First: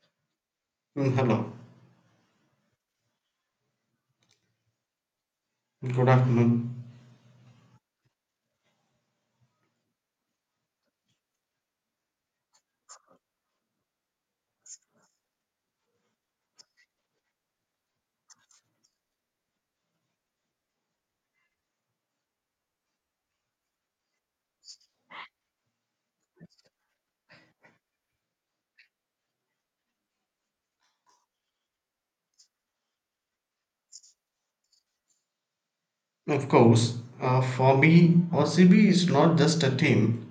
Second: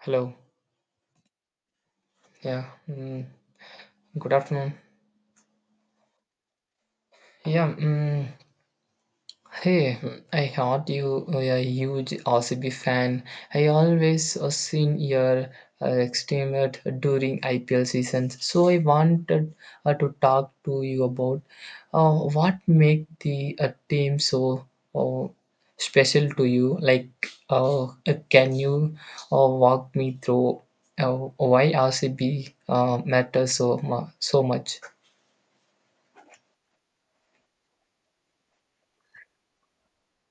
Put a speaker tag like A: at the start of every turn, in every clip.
A: Hello.
B: Mm, hello,
A: Yeah. Good afternoon.
B: good afternoon.
A: Yeah. Hey, I heard you are a huge RCB fan. I always seen your extremet during IPL seasons. So I wanted to talk to you about what make the team so uh, special to you. Uh, can you walk me through why RCB matters so so much?
B: Of course, for me, RCB is not just a team,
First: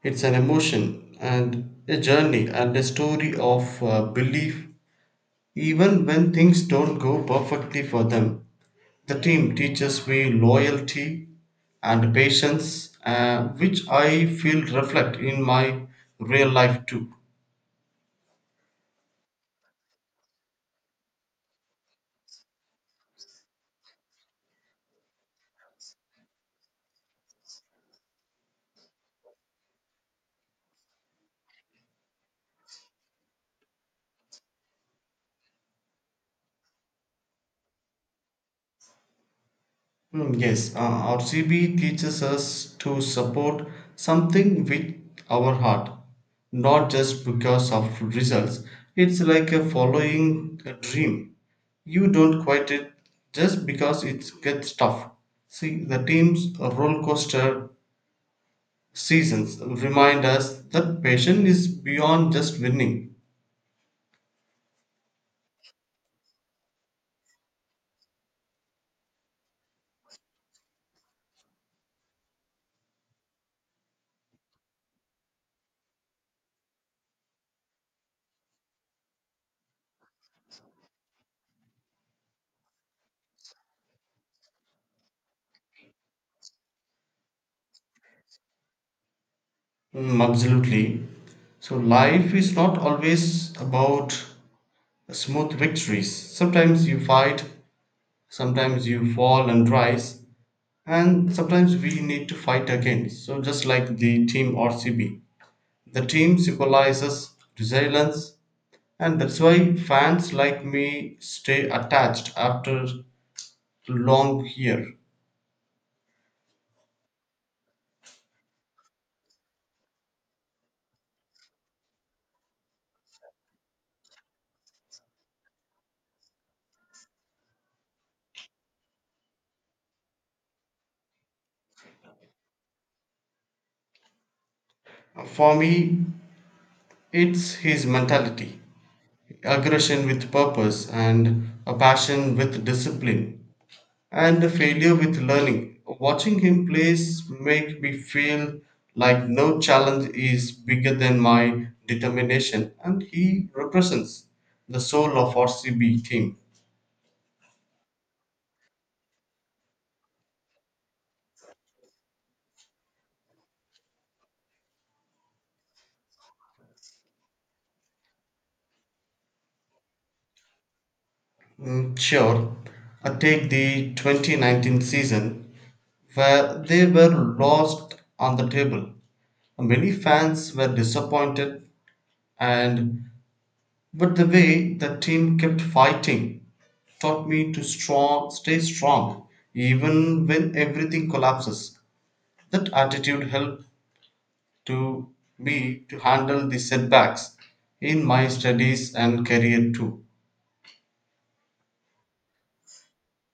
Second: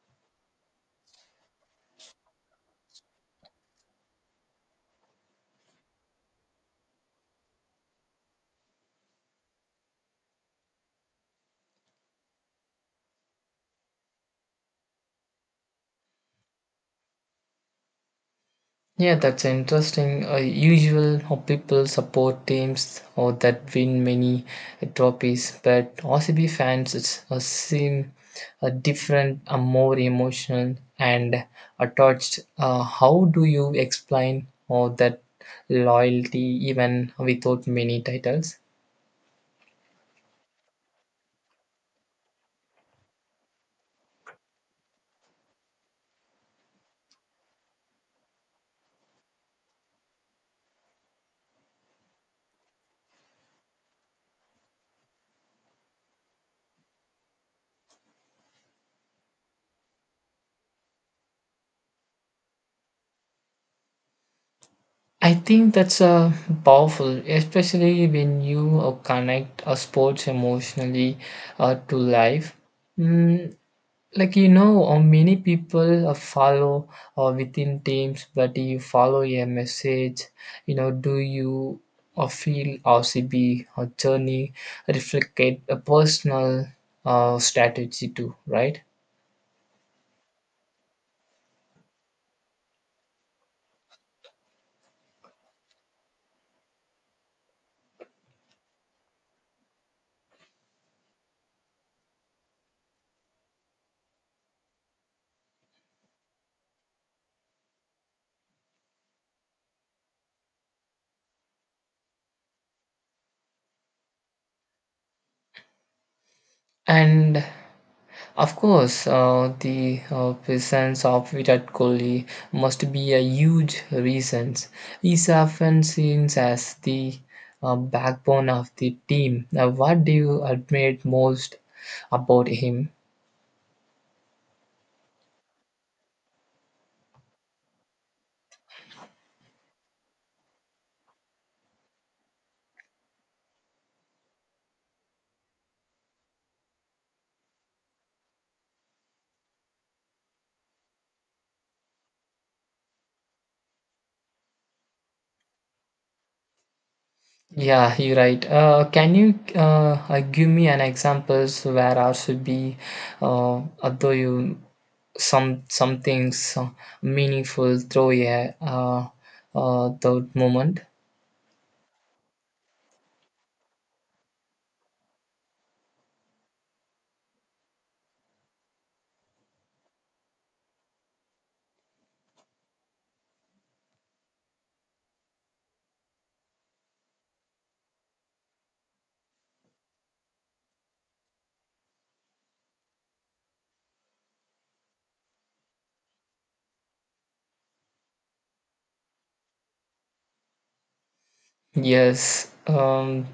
B: it's an emotion and a journey and a story of belief, even when things don't go perfectly for them. The team teaches me loyalty and patience, which I feel reflect in my real life too.
A: Yeah, that's interesting. Usual how people support teams or that win many trophies, but RCB fans it's, seem different, more emotional and attached. How do you explain or that loyalty even without many titles?
B: Mm, yes, RCB teaches us to support something with our heart, not just because of results. It's like a following a dream. You don't quit it just because it gets tough. See, the team's roller coaster seasons remind us that passion is beyond just winning.
A: I think that's powerful, especially when you connect a sports emotionally to life. Mm, like many people follow within teams but you follow a message. Do you feel rcb or journey reflect a personal strategy too, right?
B: Mm, absolutely. So life is not always about smooth victories. Sometimes you fight, sometimes you fall and rise, and sometimes we need to fight again, so just like the team rcb, the team symbolizes resilience, and that's why fans like me stay attached after long year.
A: And of course, the presence of Virat Kohli must be a huge reason. He's often seen as the backbone of the team. Now, what do you admire most about him?
B: For me, it's his mentality, aggression with purpose and a passion with discipline and the failure with learning. Watching him plays make me feel like no challenge is bigger than my determination, and he represents the soul of RCB team.
A: Yeah, you're right. Can you give me an examples where I should be, although you some things meaningful through a that moment?
B: Mm, sure, I take the 2019 season where they were lost on the table. Many fans were disappointed, and but the way the team kept fighting taught me to strong, stay strong even when everything collapses. That attitude helped to me to handle the setbacks in my studies and career too.
A: Yes.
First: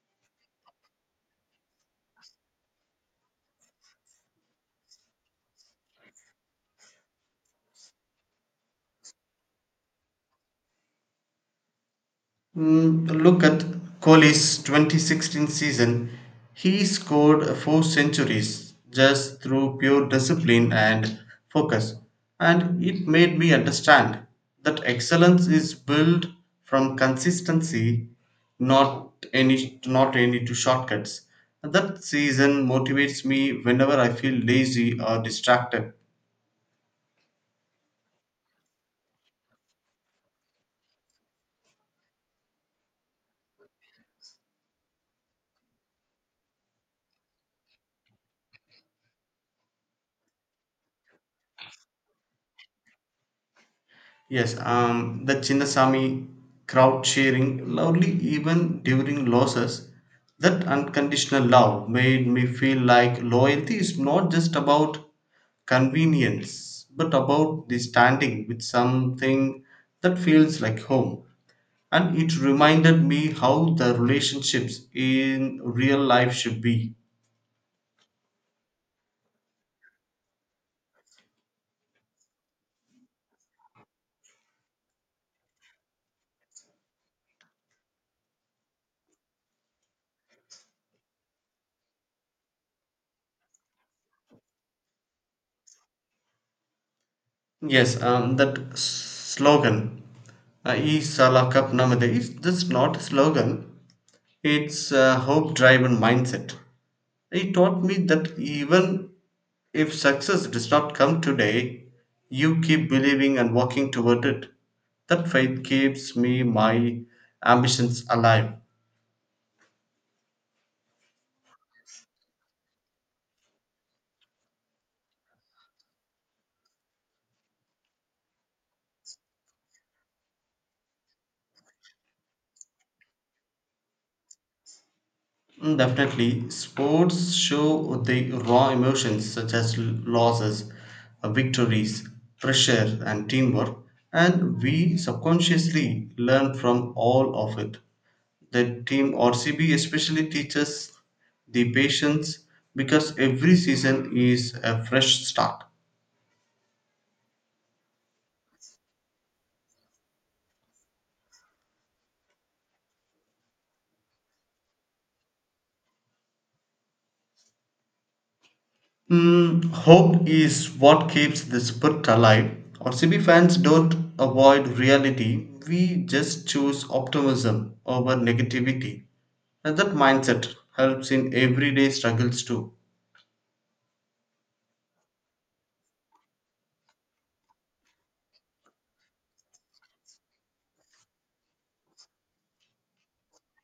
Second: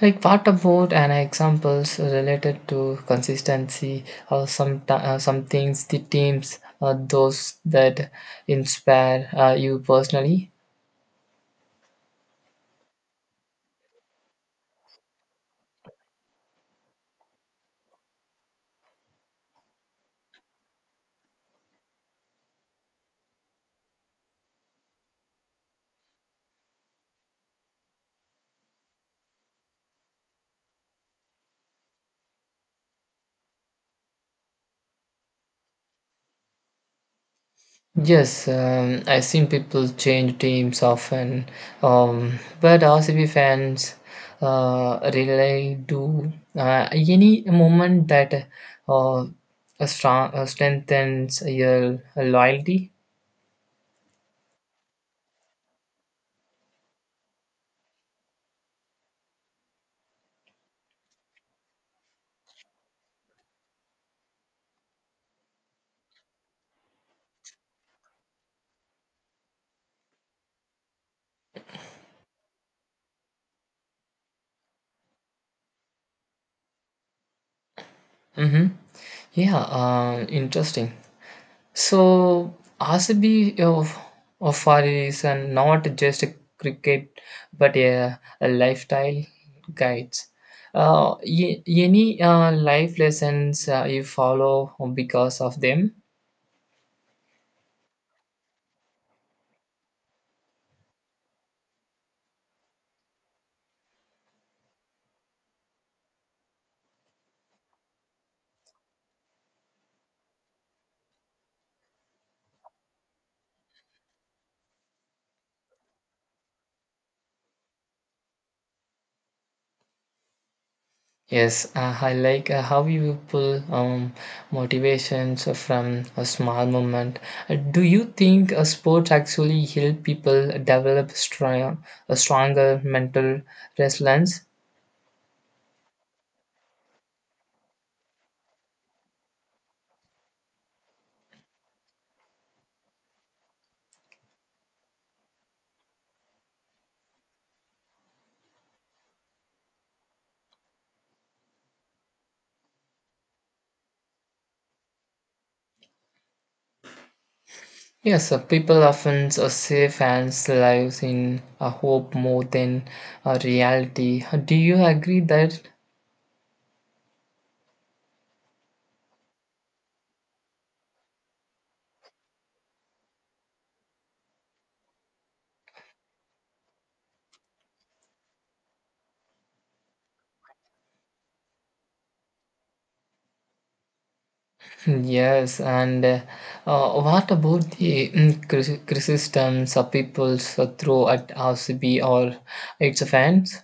A: Like what about an examples related to consistency or some things the teams those that inspire you personally?
B: Mm, look at Kohli's 2016 season. He scored four centuries just through pure discipline and focus. And it made me understand that excellence is built from consistency, not any not any to shortcuts. That season motivates me whenever I feel lazy or distracted.
A: Yes, I've seen people change teams often, but RCB fans really do any moment that uh, strengthens your loyalty.
B: Yes, the Chinnasamy crowd cheering loudly even during losses. That unconditional love made me feel like loyalty is not just about convenience, but about the standing with something that feels like home. And it reminded me how the relationships in real life should be.
A: Mm-hmm. Yeah, interesting. So RCB of far is not just a cricket, but a lifestyle guides. Any life lessons you follow because of them?
B: Yes, that s- slogan "E Sala Cup Namade," is just not a slogan. It's a hope driven mindset. It taught me that even if success does not come today, you keep believing and walking toward it. That faith keeps me my ambitions alive.
A: Yes, I like how you pull motivations from a small moment. Do you think sports actually help people develop a stronger mental resilience?
B: Mm, definitely, sports show the raw emotions such as l- losses, victories, pressure, and teamwork, and we subconsciously learn from all of it. The team RCB especially teaches the patience because every season is a fresh start.
A: Yes, people often say fans' lives in a hope more than a reality. Do you agree that?
B: Mm, hope is what keeps the spirit alive. Or C B fans don't avoid reality, we just choose optimism over negativity. And that mindset helps in everyday struggles too.
A: Yes, and what about the criticisms of people throw at RCB or its fans?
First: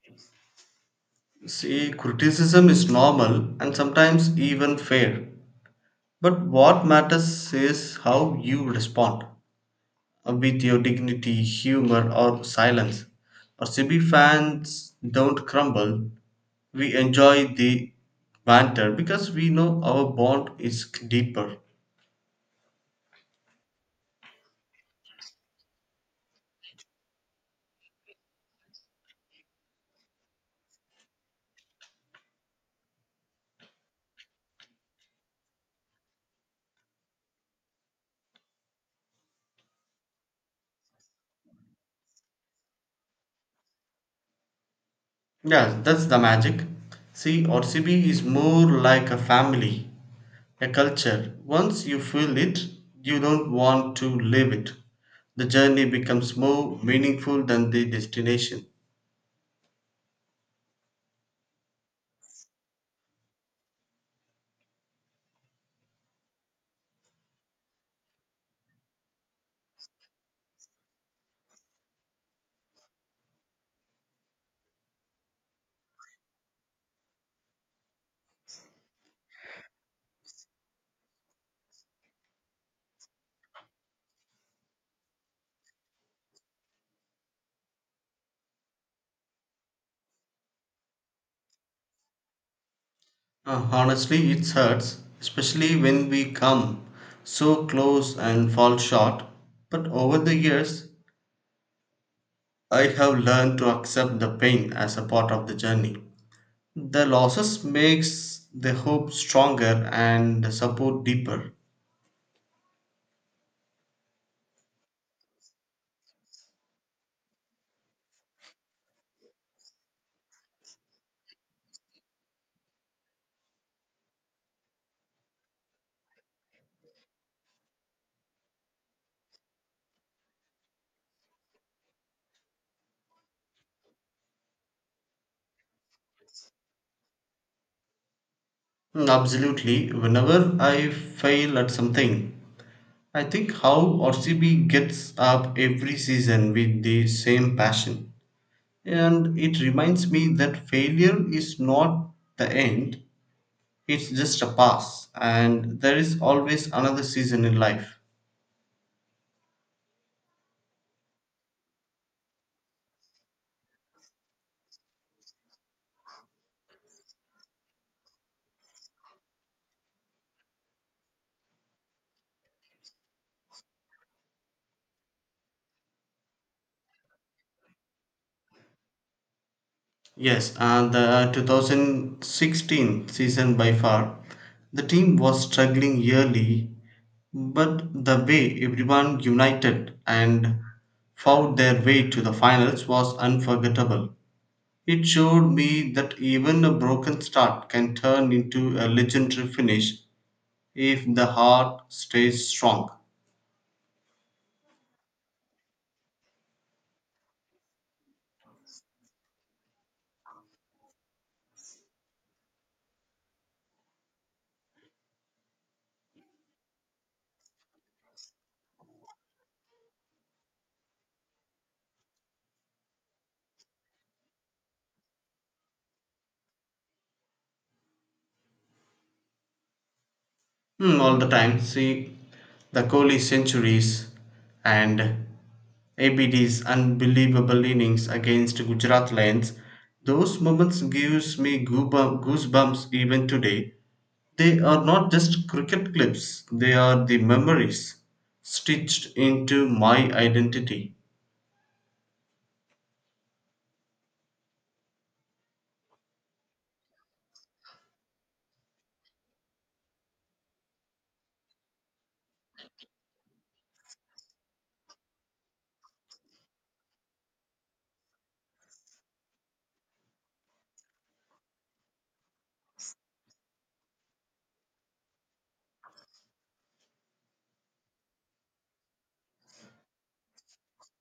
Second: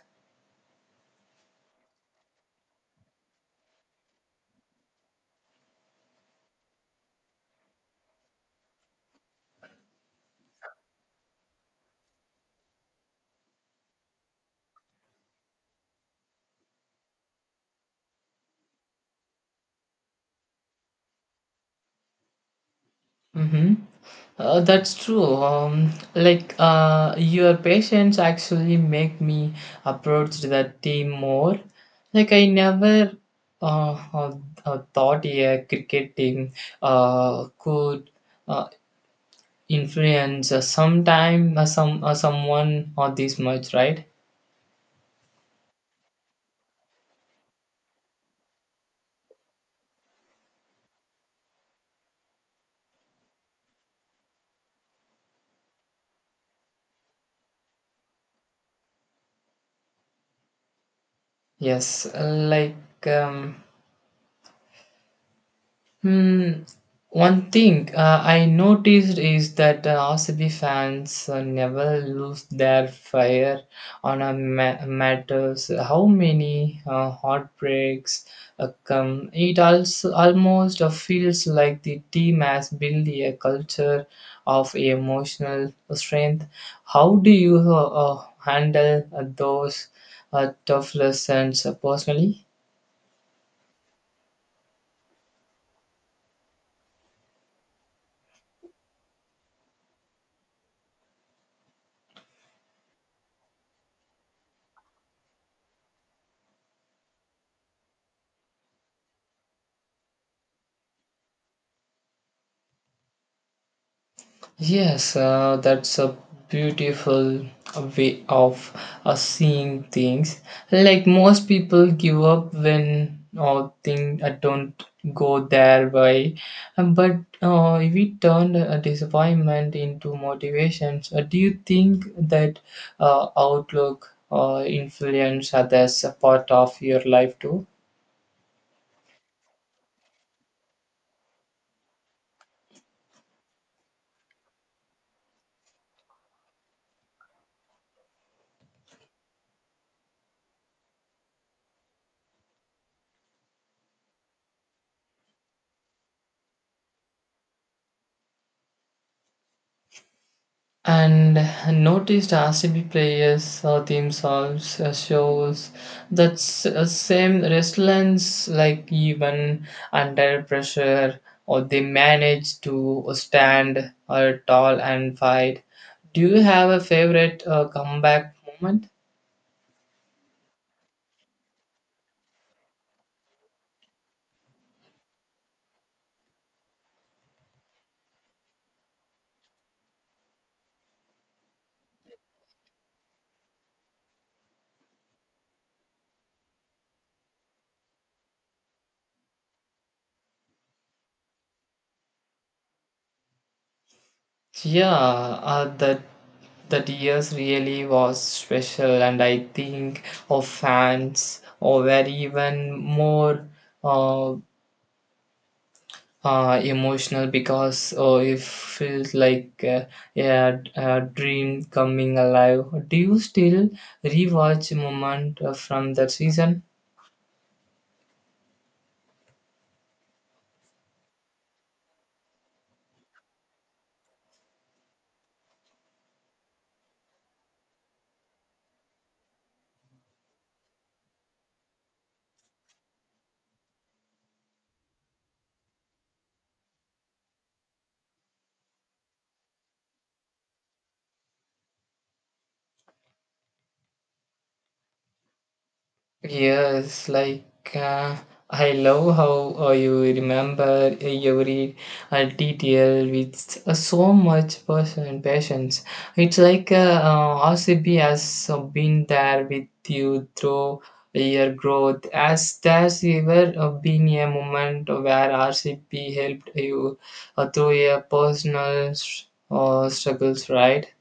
B: See, criticism is normal and sometimes even fair. But what matters is how you respond with your dignity, humor, or silence. Or C B fans don't crumble, we enjoy the banter because we know our bond is deeper.
A: Mm-hmm. That's true. Like your patience actually make me approach the team more. Like I never uh, uh, thought a cricket team could uh, influence sometime some someone or this much, right?
B: Yeah, that's the magic. See, RCB is more like a family, a culture. Once you feel it, you don't want to leave it. The journey becomes more meaningful than the destination.
A: Yes, like hmm. One thing I noticed is that RCB fans never lose their fire on matters. How many heartbreaks come? It also almost feels like the team has built a culture of emotional strength. How do you handle those tough lessons personally?
B: Honestly, it hurts, especially when we come so close and fall short. But over the years, I have learned to accept the pain as a part of the journey. The losses makes the hope stronger and the support deeper.
A: Yes, that's a beautiful way of seeing things. Like most people give up when things don't go their way. But if we turn a disappointment into motivations, do you think that outlook influence others a part of your life too?
B: Mm, absolutely. Whenever I fail at something, I think how rcb gets up every season with the same passion, and it reminds me that failure is not the end. It's just a pass, and there is always another season in life.
A: And noticed RCB players or theme songs shows that same resilience, like even under pressure, or they manage to stand tall and fight. Do you have a favorite comeback moment?
B: Yes, and the 2016 season by far, the team was struggling yearly, but the way everyone united and fought their way to the finals was unforgettable. It showed me that even a broken start can turn into a legendary finish if the heart stays strong.
A: Yeah, that years really was special, and I think of fans or were even more uh, emotional because oh, it feels like a dream coming alive. Do you still rewatch moment from that season?
B: Hmm. All the time. See, the Kohli centuries and ABD's unbelievable innings against Gujarat Lions. Those moments gives me goosebump- goosebumps even today. They are not just cricket clips; they are the memories stitched into my identity.
A: Yes, like uh, I love how you remember every detail with so much person patience. It's like RCB has been there with you through your growth. As there's ever been a moment where RCB helped you through your personal struggles, right?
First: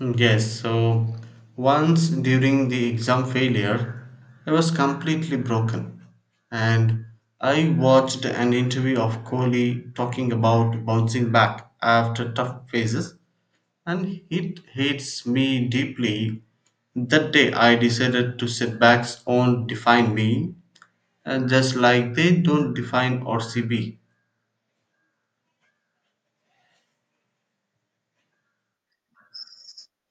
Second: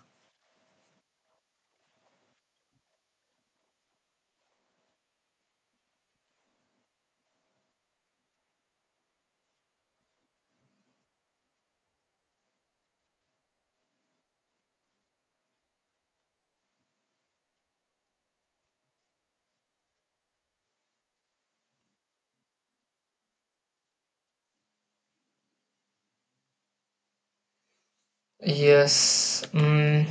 B: Mm, yes, so once during the exam failure, I was completely broken, and I watched an interview of Kohli talking about bouncing back after tough phases, and it hits me deeply. That day I decided to setbacks won't define me, and just like they don't define RCB.
A: Yes. Mm.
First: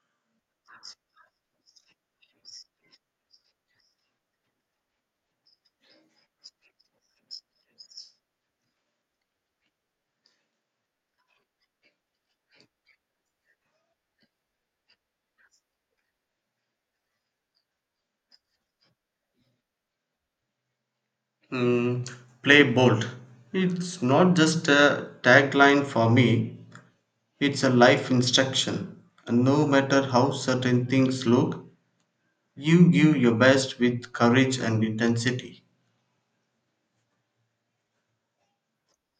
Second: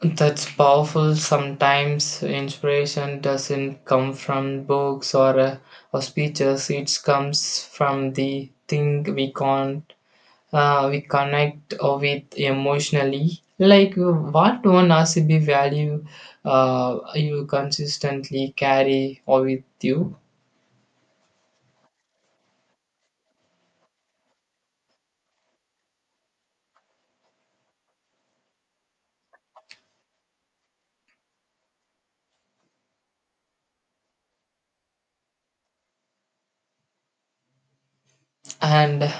A: That's powerful. Sometimes inspiration doesn't come from books or speeches. It comes from the thing we can not we connect with emotionally. Like what one RCB value you consistently carry or with you.
B: Mm, play bold. It's not just a tagline for me, it's a life instruction. No matter how certain things look, you give your best with courage and intensity.
A: And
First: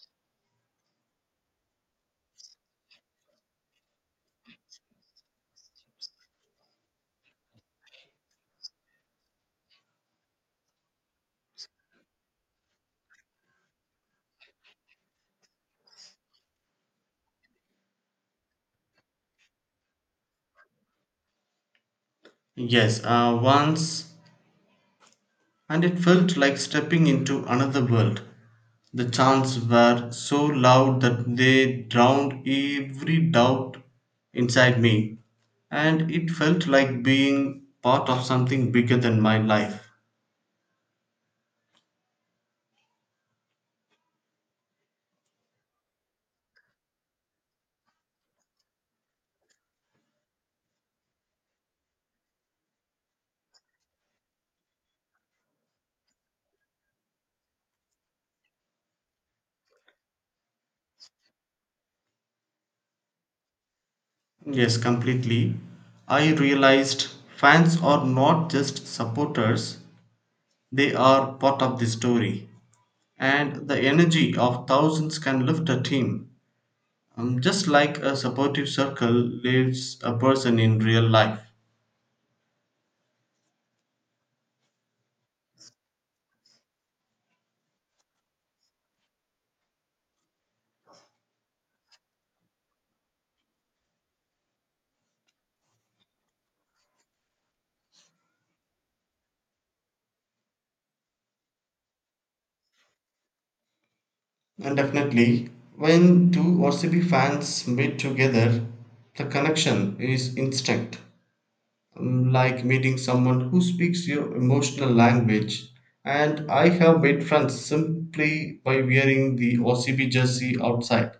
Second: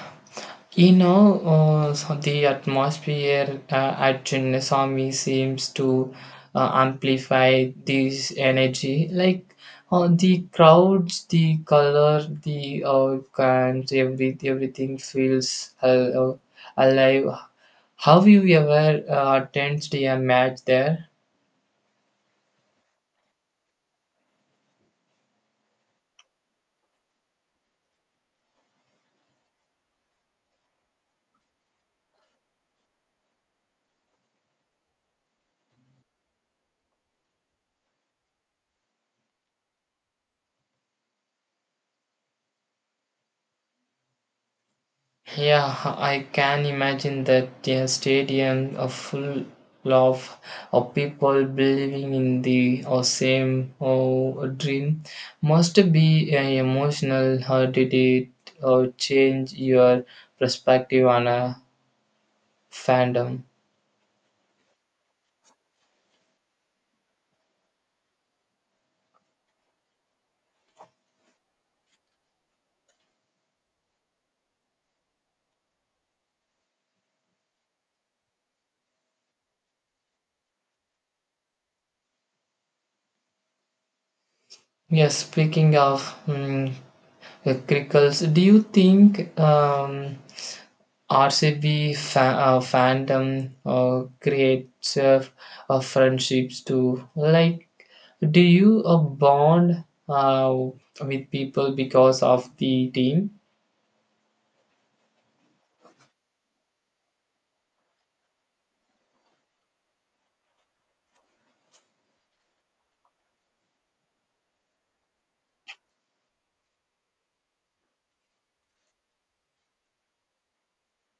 A: you know, so the atmosphere at Chinnaswamy seems to amplify this energy. Like the crowds, the color, the cans, everything feels alive. Have you ever attended a match there?
B: Yes, once, and it felt like stepping into another world. The chants were so loud that they drowned every doubt inside me, and it felt like being part of something bigger than my life.
A: Yeah, I can imagine that the stadium are full of, of people believing in the or same or dream must be emotional. How did it or change your perspective on a fandom?
B: Yes, completely. I realized fans are not just supporters, they are part of the story, and the energy of thousands can lift a team, just like a supportive circle lifts a person in real life.
A: Yes, speaking of mm, crickles, do you think RCB fandom creates friendships too? Like do you bond uh, with people because of the team?
B: And definitely, when two RCB fans meet together, the connection is instant, um, like meeting someone who speaks your emotional language. And I have made friends simply by wearing the RCB jersey outside.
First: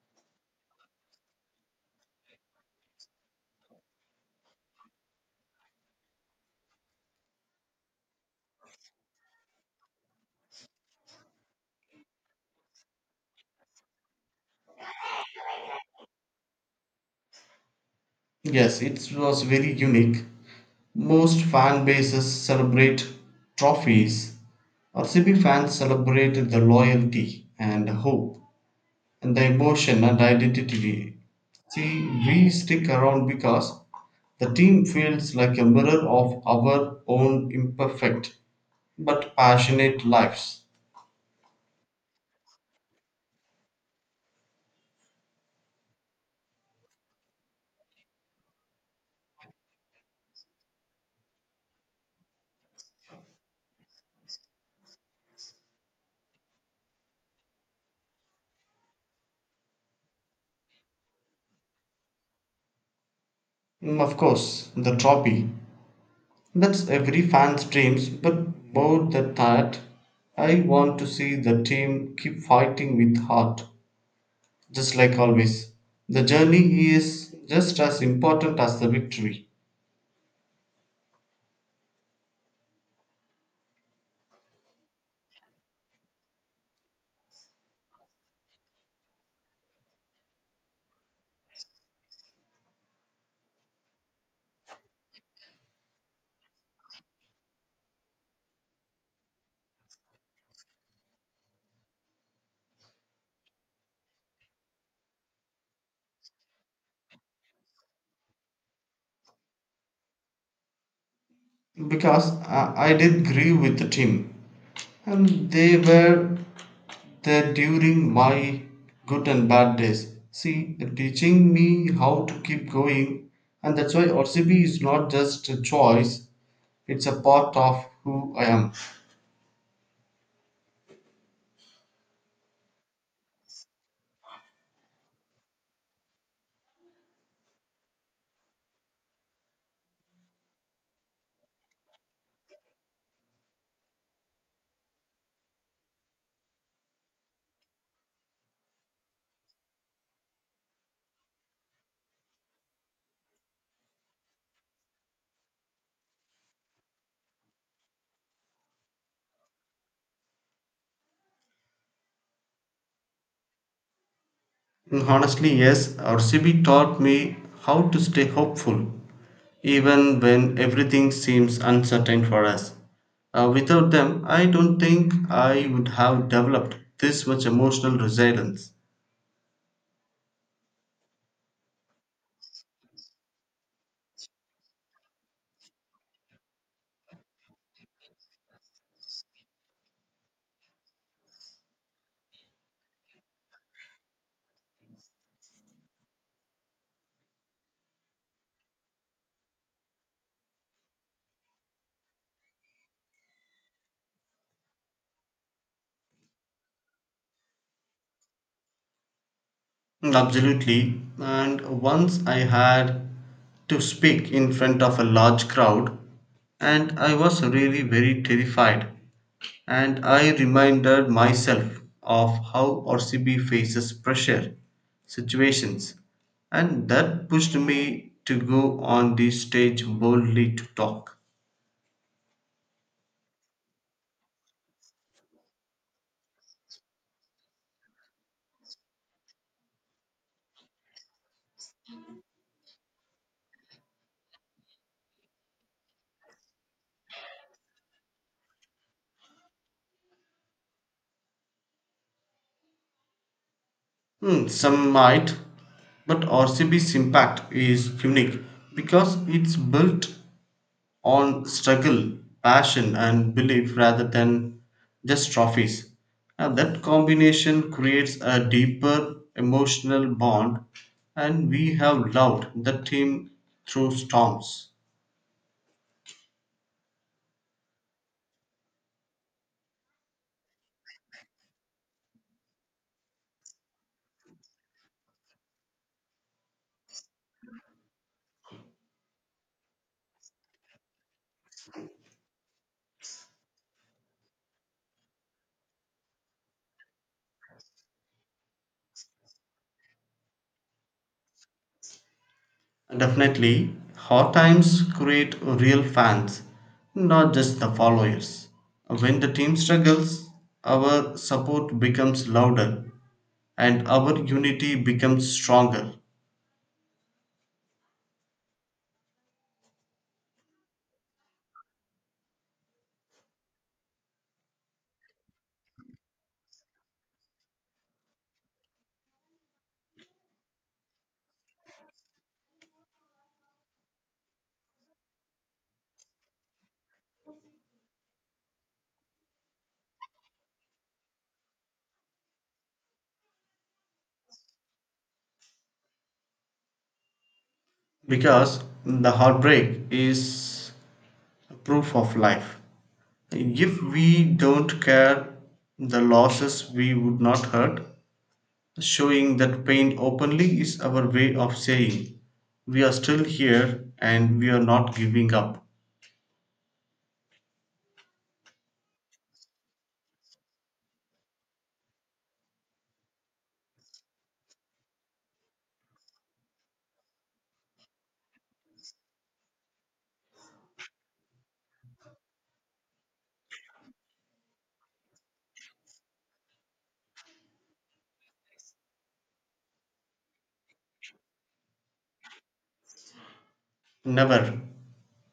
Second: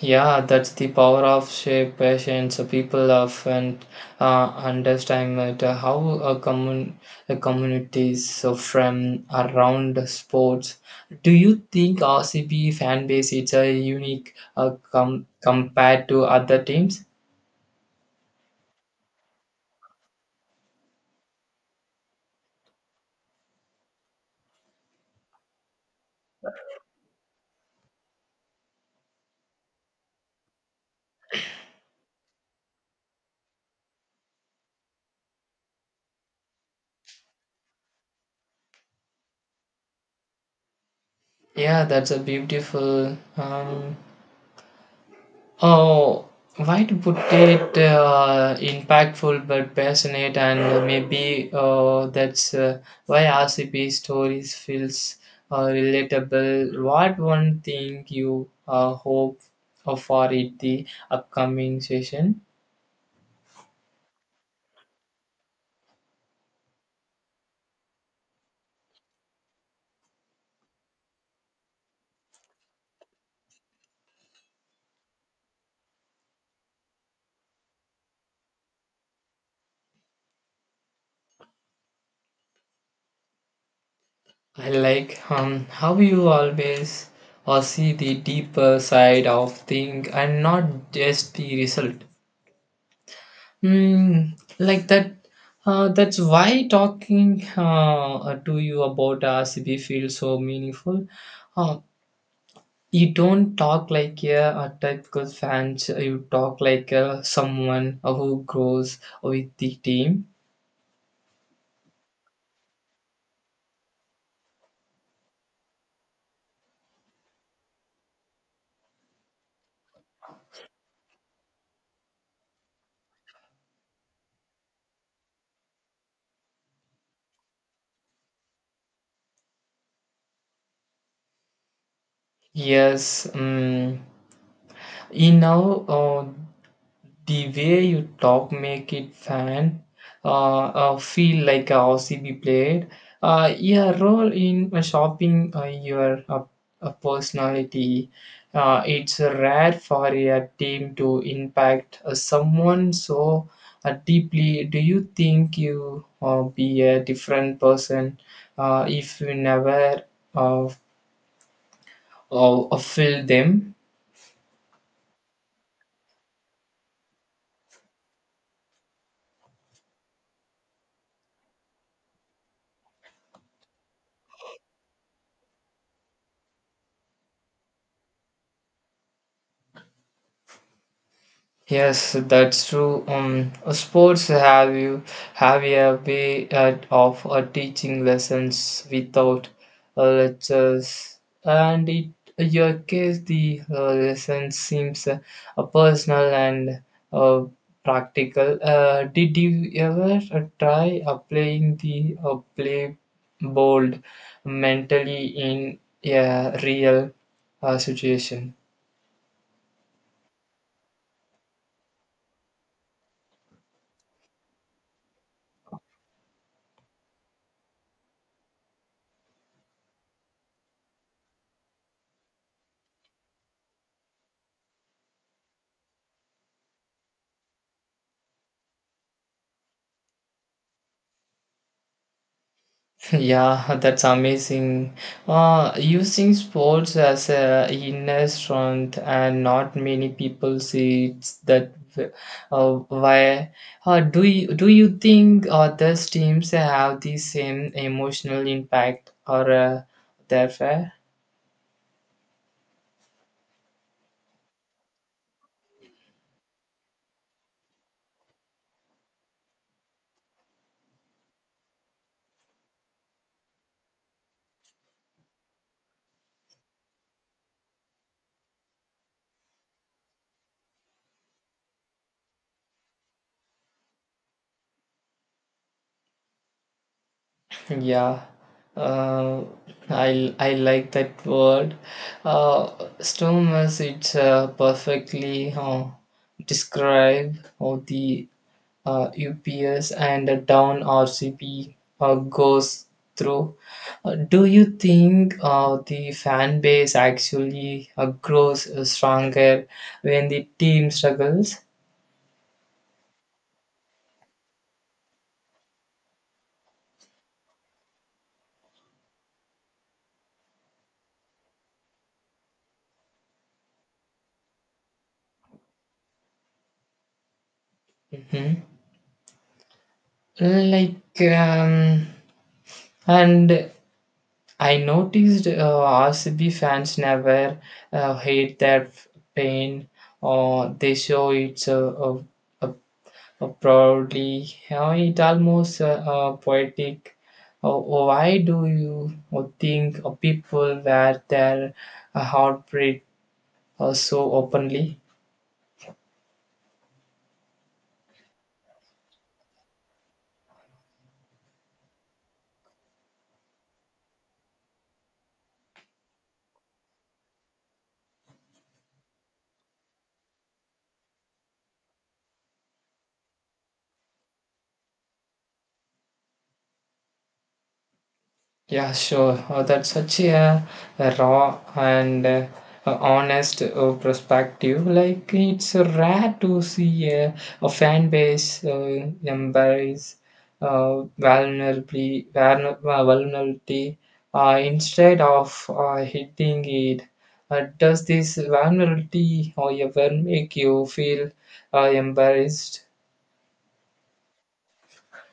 A: Yeah, that's the power of shared passions. People often underestimate how a, commun- a communities so from around the sports. Do you think RCB fan base is a unique compared to other teams?
B: Yes, it was very unique. Most fan bases celebrate trophies. RCB fans celebrate the loyalty and hope and the emotion and identity. See, we stick around because the team feels like a mirror of our own imperfect but passionate lives.
A: Yeah, that's a beautiful oh, why would it impactful but passionate and maybe that's why RCP stories feels relatable. What one thing you hope for it the upcoming session?
B: Mm, of course, the trophy. That's every fan's dreams, but more than that, I want to see the team keep fighting with heart just like always. The journey is just as important as the victory
A: I like how you always see the deeper side of thing and not just the result. Mm, like that. That's why talking to you about RCB feels so meaningful. Uh, you don't talk like a typical fan. You talk like someone who grows with the team.
B: because I did grieve with the team and they were there during my good and bad days. See, they're teaching me how to keep going, and that's why RCB is not just a choice, it's a part of who I am.
A: Yes. In now, the way you talk make it fan feel like a OCB played. Your role in shopping your personality. It's rare for a team to impact someone so deeply. Do you think you be a different person if you never uh, feel them?
B: And honestly, yes, RCB taught me how to stay hopeful even when everything seems uncertain for us. Without them, I don't think I would have developed this much emotional resilience.
A: Yes, that's true. Sports have you have a way of teaching lessons without lectures, and it in your case the lesson seems personal and uh, practical. Did you ever try applying the play bold mentally in a real situation?
B: Mm, absolutely. And once I had to speak in front of a large crowd, and I was really very terrified. And I reminded myself of how RCB faces pressure situations, and that pushed me to go on the stage boldly to talk.
A: Yeah, that's amazing. Using sports as a inner strength, and not many people see it's that. Uh, why? Do you think other teams have the same emotional impact or therefore?
B: Hmm, some might, but RCB's impact is unique because it's built on struggle, passion, and belief rather than just trophies. And that combination creates a deeper emotional bond, and we have loved the team through storms.
A: Yeah, uh, I like that word. Stormers. It's perfectly describe all the UPS and down RCP goes through. Do you think the fan base actually grows stronger when the team struggles?
B: Definitely, hard times create real fans, not just the followers. When the team struggles, our support becomes louder and our unity becomes stronger
A: Mhm. Like, and I noticed RCB fans never hate their pain or they show it uh, probably, it almost poetic. Why do you think people wear their heartbeat so openly?
B: because the heartbreak is proof of life. If we don't care the losses, we would not hurt. Showing that pain openly is our way of saying we are still here and we are not giving up.
A: Yeah, sure. That's such a raw and a honest perspective. Like, it's rare to see a fan base embrace vulnerability instead of hitting it. Does this vulnerability, however, make you feel embarrassed?
B: Never.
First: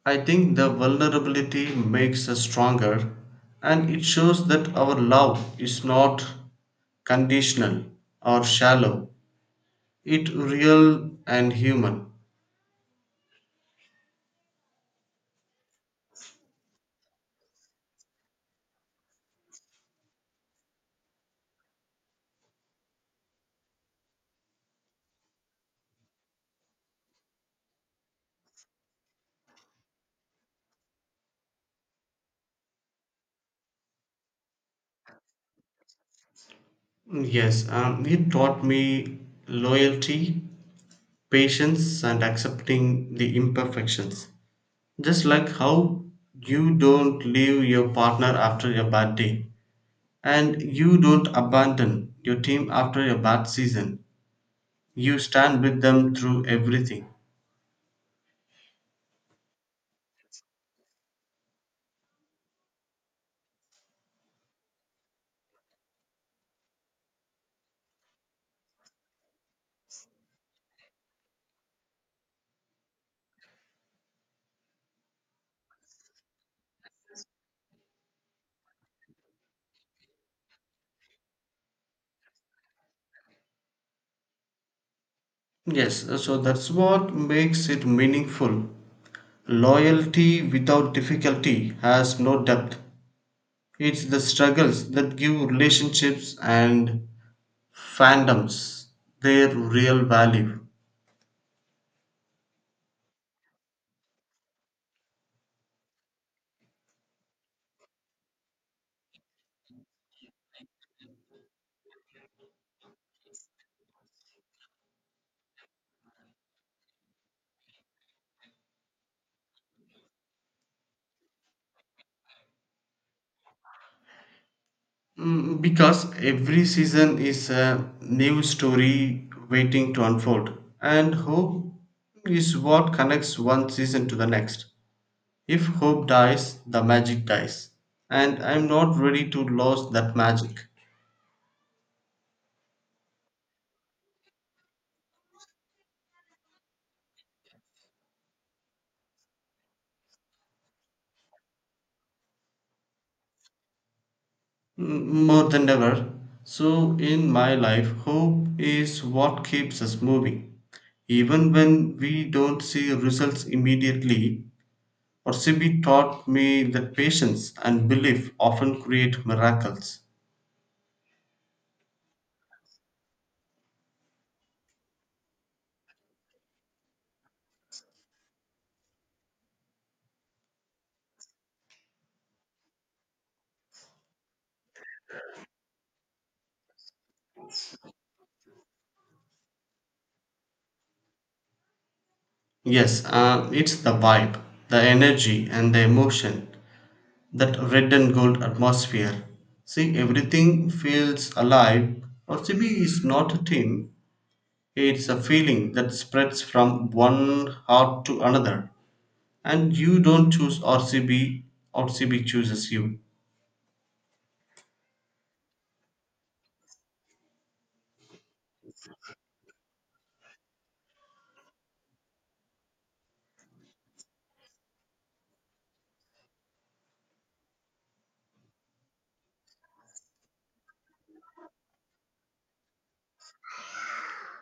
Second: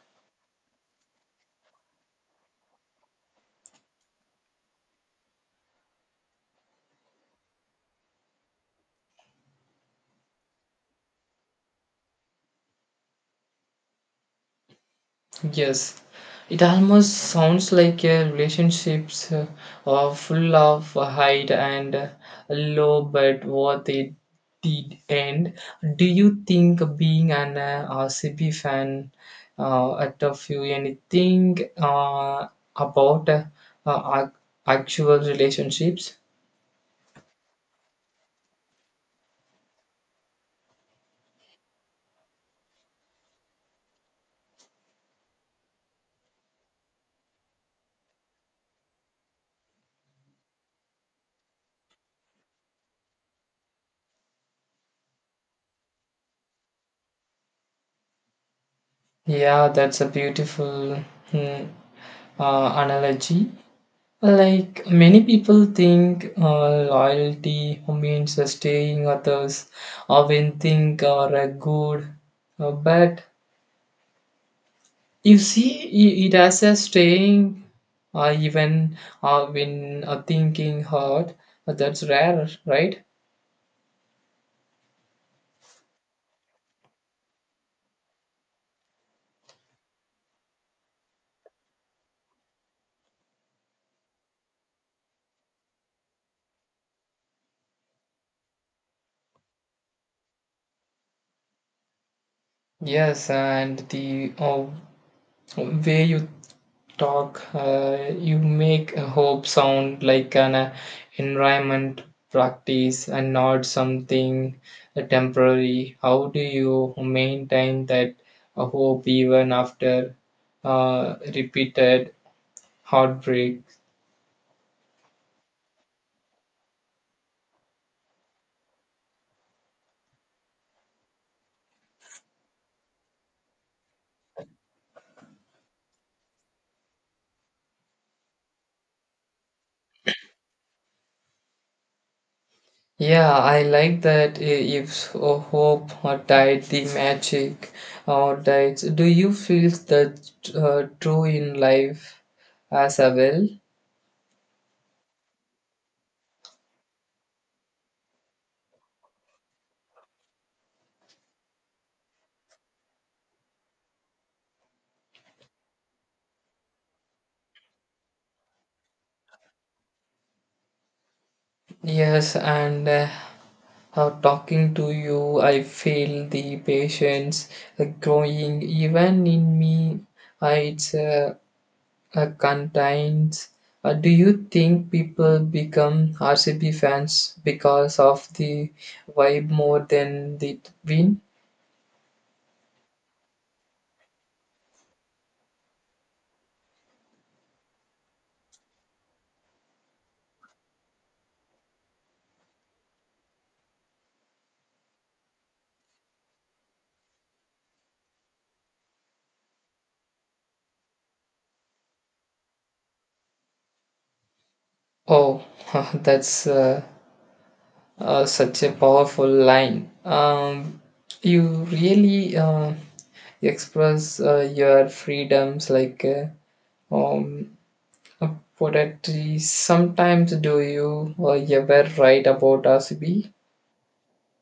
B: I think the vulnerability makes us stronger, and it shows that our love is not conditional or shallow, it real and human.
A: Yes, it almost sounds like relationships are full of hide and low, but what they did end. Do you think being an RCB fan taught you anything about uh, ac- actual relationships?
B: Yes, it taught me loyalty, patience, and accepting the imperfections. Just like how you don't leave your partner after a bad day, and you don't abandon your team after a bad season, you stand with them through everything.
A: Yeah, that's a beautiful hmm, uh, analogy. Like many people think loyalty means staying others or when think are a good. But you see it as a staying even when thinking hard. That's rare, right?
B: Yes, so that's what makes it meaningful. Loyalty without difficulty has no depth. It's the struggles that give relationships and fandoms their real value.
A: Yes, and the way you talk, you make a hope sound like an environment practice and not something temporary. How do you maintain that hope even after repeated heartbreak?
B: Mm, because every season is a new story waiting to unfold, and hope is what connects one season to the next. If hope dies, the magic dies, and I'm not ready to lose that magic.
A: Yeah, I like that. If a hope or died, the magic or died. Do you feel that true in life as a well?
B: Mm, more than ever. So, in my life, hope is what keeps us moving. Even when we don't see results immediately, Orsibi taught me that patience and belief often create miracles.
A: Yes, and. Talking to you, I feel the patience growing even in me. It's contains. Do you think people become RCB fans because of the vibe more than the win?
B: Yes, it's the vibe, the energy, and the emotion, that red and gold atmosphere. See, everything feels alive. OCB is not a team, it's a feeling that spreads from one heart to another. And you don't choose RCB, RCB chooses you.
A: Oh, that's such a powerful line. You really express your freedoms like um, poetry sometimes. Do you ever write about RCB?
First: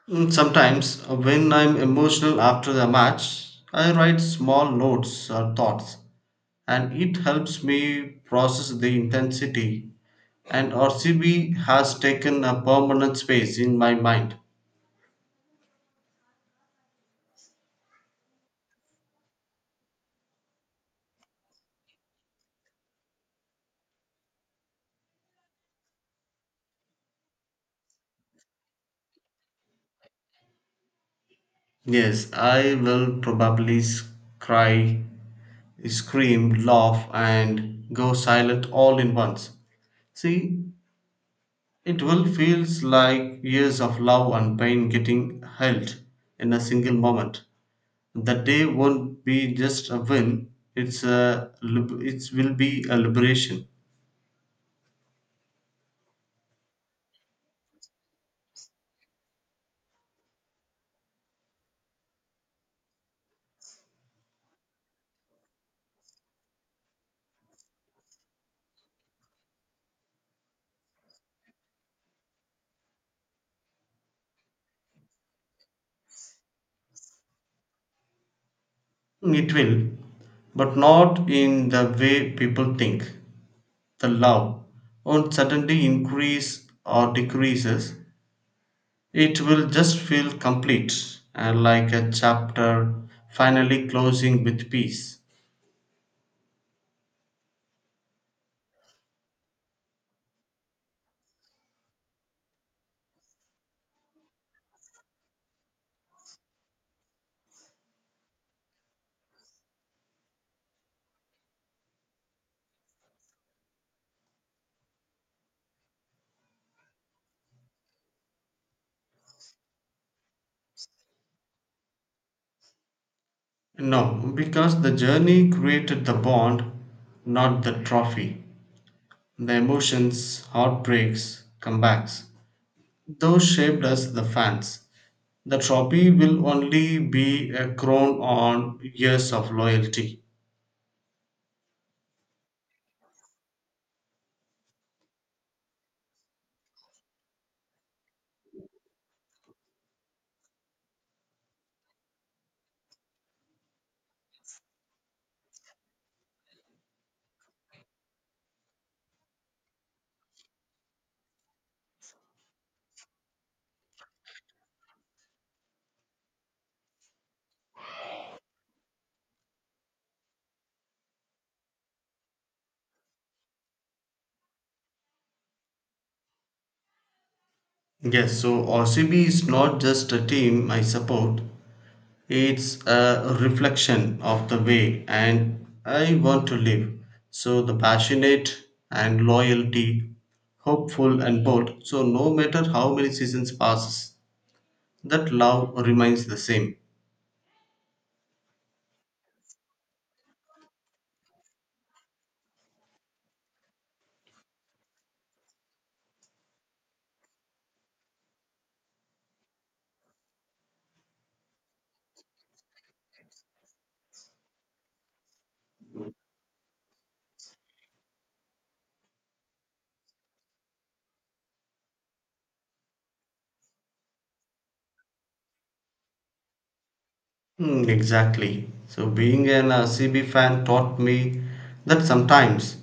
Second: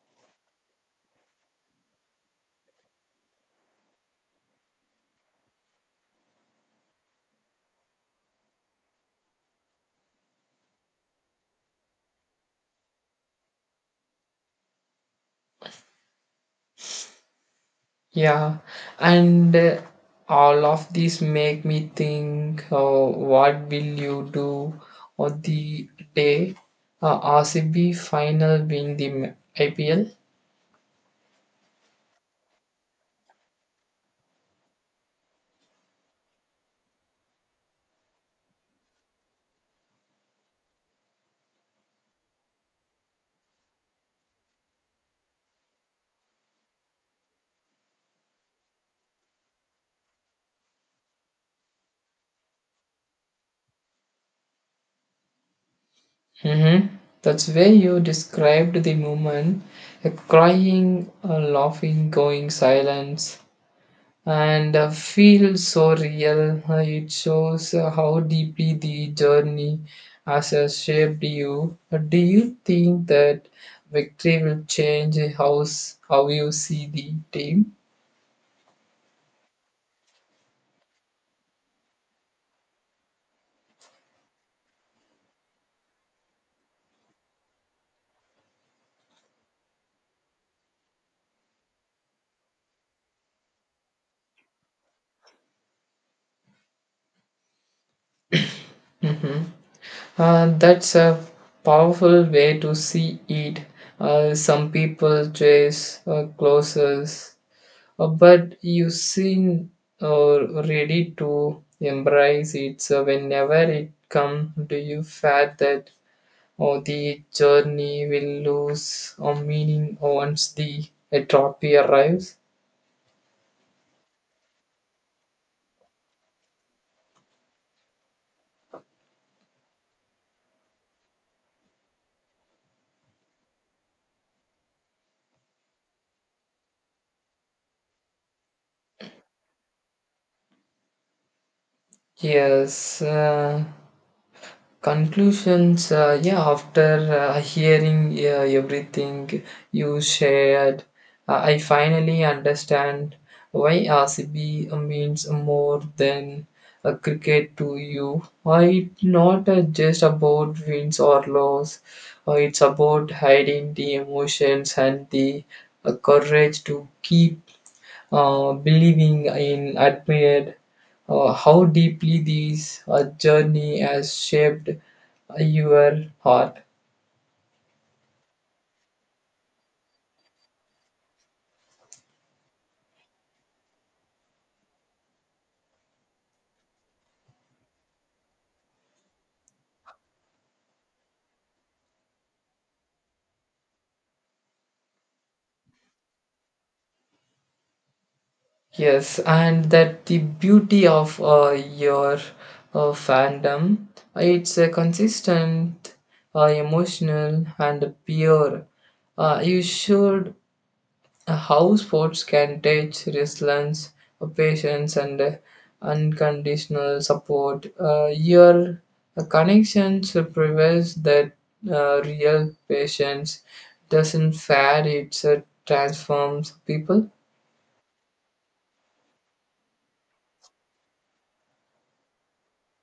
B: Mm, sometimes, when I'm emotional after the match, I write small notes or thoughts, and it helps me process the intensity, and RCB has taken a permanent space in my mind.
A: Yeah, and all of these make me think what will you do on the day RCB final win the IPL?
B: Yes, I will probably s- cry, scream, laugh, and go silent all in once. See, it will feels like years of love and pain getting held in a single moment. The day won't be just a win; it's a lib- it will be a liberation.
A: Mm-hmm. That's where you described the moment, crying, laughing, going silence, and feel so real. It shows how deeply the journey has shaped you. Do you think that victory will change how, how you see the team?
B: It will, but not in the way people think. The love won't suddenly increase or decreases. It will just feel complete and like a chapter finally closing with peace.
A: Hmm. That's a powerful way to see it. Some people chase closes, but you seem ready to embrace it. So whenever it comes, do you feel that or the journey will lose a meaning once the atrophy arrives.
B: No, because the journey created the bond, not the trophy. The emotions, heartbreaks, comebacks, those shaped us the fans. The trophy will only be a crown on years of loyalty.
A: Yes. Conclusions. Yeah, after hearing everything you shared, I finally understand why RCB means more than a cricket to you. It's not just about wins or loss. It's about hiding the emotions and the courage to keep believing in, admired how deeply this journey has shaped your heart.
B: Yes, so RCB is not just a team I support, it's a reflection of the way and I want to live. So the passionate and loyalty, hopeful and bold. So no matter how many seasons passes, that love remains the same.
A: Yes, and that the beauty of your fandom, it's a consistent, emotional, and pure. You should uh, how sports can teach resilience, patience, and unconditional support. Your connections provides that real patience doesn't fad, it transforms people.
B: Hmm, exactly. So being an CB fan taught me that sometimes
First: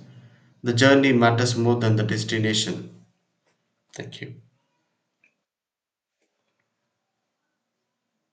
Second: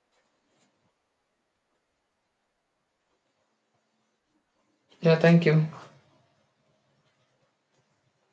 B: the journey matters more than the destination. Thank you.
A: Yeah, thank you.